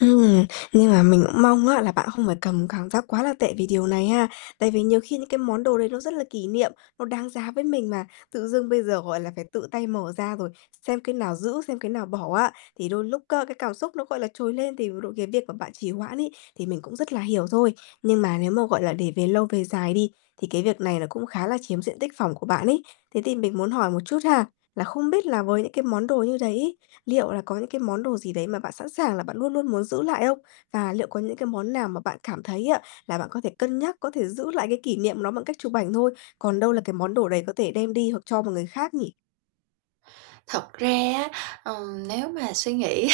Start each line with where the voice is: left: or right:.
left: Ừm, nhưng mà mình cũng mong á là bạn không phải cầm cảm giác quá là tệ vì điều này ha. Tại vì nhiều khi những cái món đồ đấy nó rất là kỷ niệm, nó đáng giá với mình mà, tự dưng bây giờ, gọi là, phải tự tay mở ra rồi xem cái nào giữ, xem cái nào bỏ á, thì đôi lúc á cái cảm xúc nó, gọi là, trồi lên thì [unintelligible] cái việc mà bạn trì hoãn ấy, thì mình cũng rất là hiểu thôi. Nhưng mà nếu mà, gọi là, để về lâu về dài đi, thì cái việc này nó cũng khá là chiếm diện tích phỏng của bạn ấy. Thế thì mình muốn hỏi một chút ha, là không biết là với những cái món đồ như đấy, liệu là có những cái món đồ gì đấy mà bạn sẵn sàng là bạn luôn luôn muốn giữ lại không? Và liệu có những cái món nào mà bạn cảm thấy á là bạn có thể cân nhắc, có thể giữ lại cái kỷ niệm nó bằng cách chụp ảnh thôi? Còn đâu là cái món đồ đấy có thể đem đi hoặc cho một người khác nhỉ?
right: Thật ra á, ờ, nếu mà suy nghĩ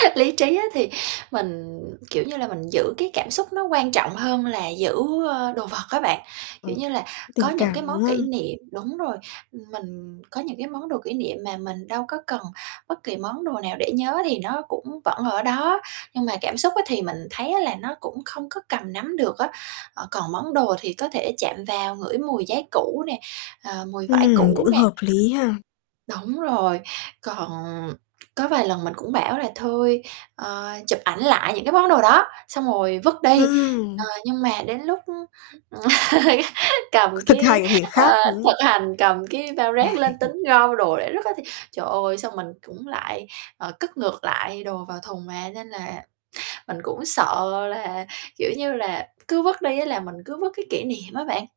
right: lý trí á thì mình, kiểu như là, mình giữ cái cảm xúc nó quan trọng hơn là giữ, ơ, đồ vật á bạn. Kiểu
left: Ờ,
right: như là, có
left: tình
right: những cái
left: cảm,
right: món
left: đúng
right: kỷ
left: không?
right: niệm đúng rồi, mình có những cái món đồ kỷ niệm mà mình đâu có cần bất kỳ món đồ nào để nhớ thì nó cũng vẫn ở đó. Nhưng mà cảm xúc á thì mình thấy á là nó cũng không có cầm nắm được á, ờ, còn món đồ thì có thể chạm vào ngửi mùi giấy cũ nè, ờ, mùi vải
left: Ừm, cũng
right: cũ nè.
left: hợp lý ha.
right: Đúng rồi, còn có vài lần mình cũng bảo là thôi, ờ, chụp ảnh lại những cái món đồ đó, xong rồi vứt đi, ờ,
left: Ừm.
right: nhưng mà đến lúc cầm
left: C thực
right: cái
left: hành thì
right: ờ,
left: khác [unintelligible]
right: thực hành cầm cái bao rác lên tính gom đồ để rứt á thì, trời ơi, xong mình cũng lại, ờ, cất ngược lại đồ vào thùng mà, nên là mình cũng sợ là, kiểu như là, c cứ vứt đi á là mình cứ vứt cái kỷ niệm á bạn.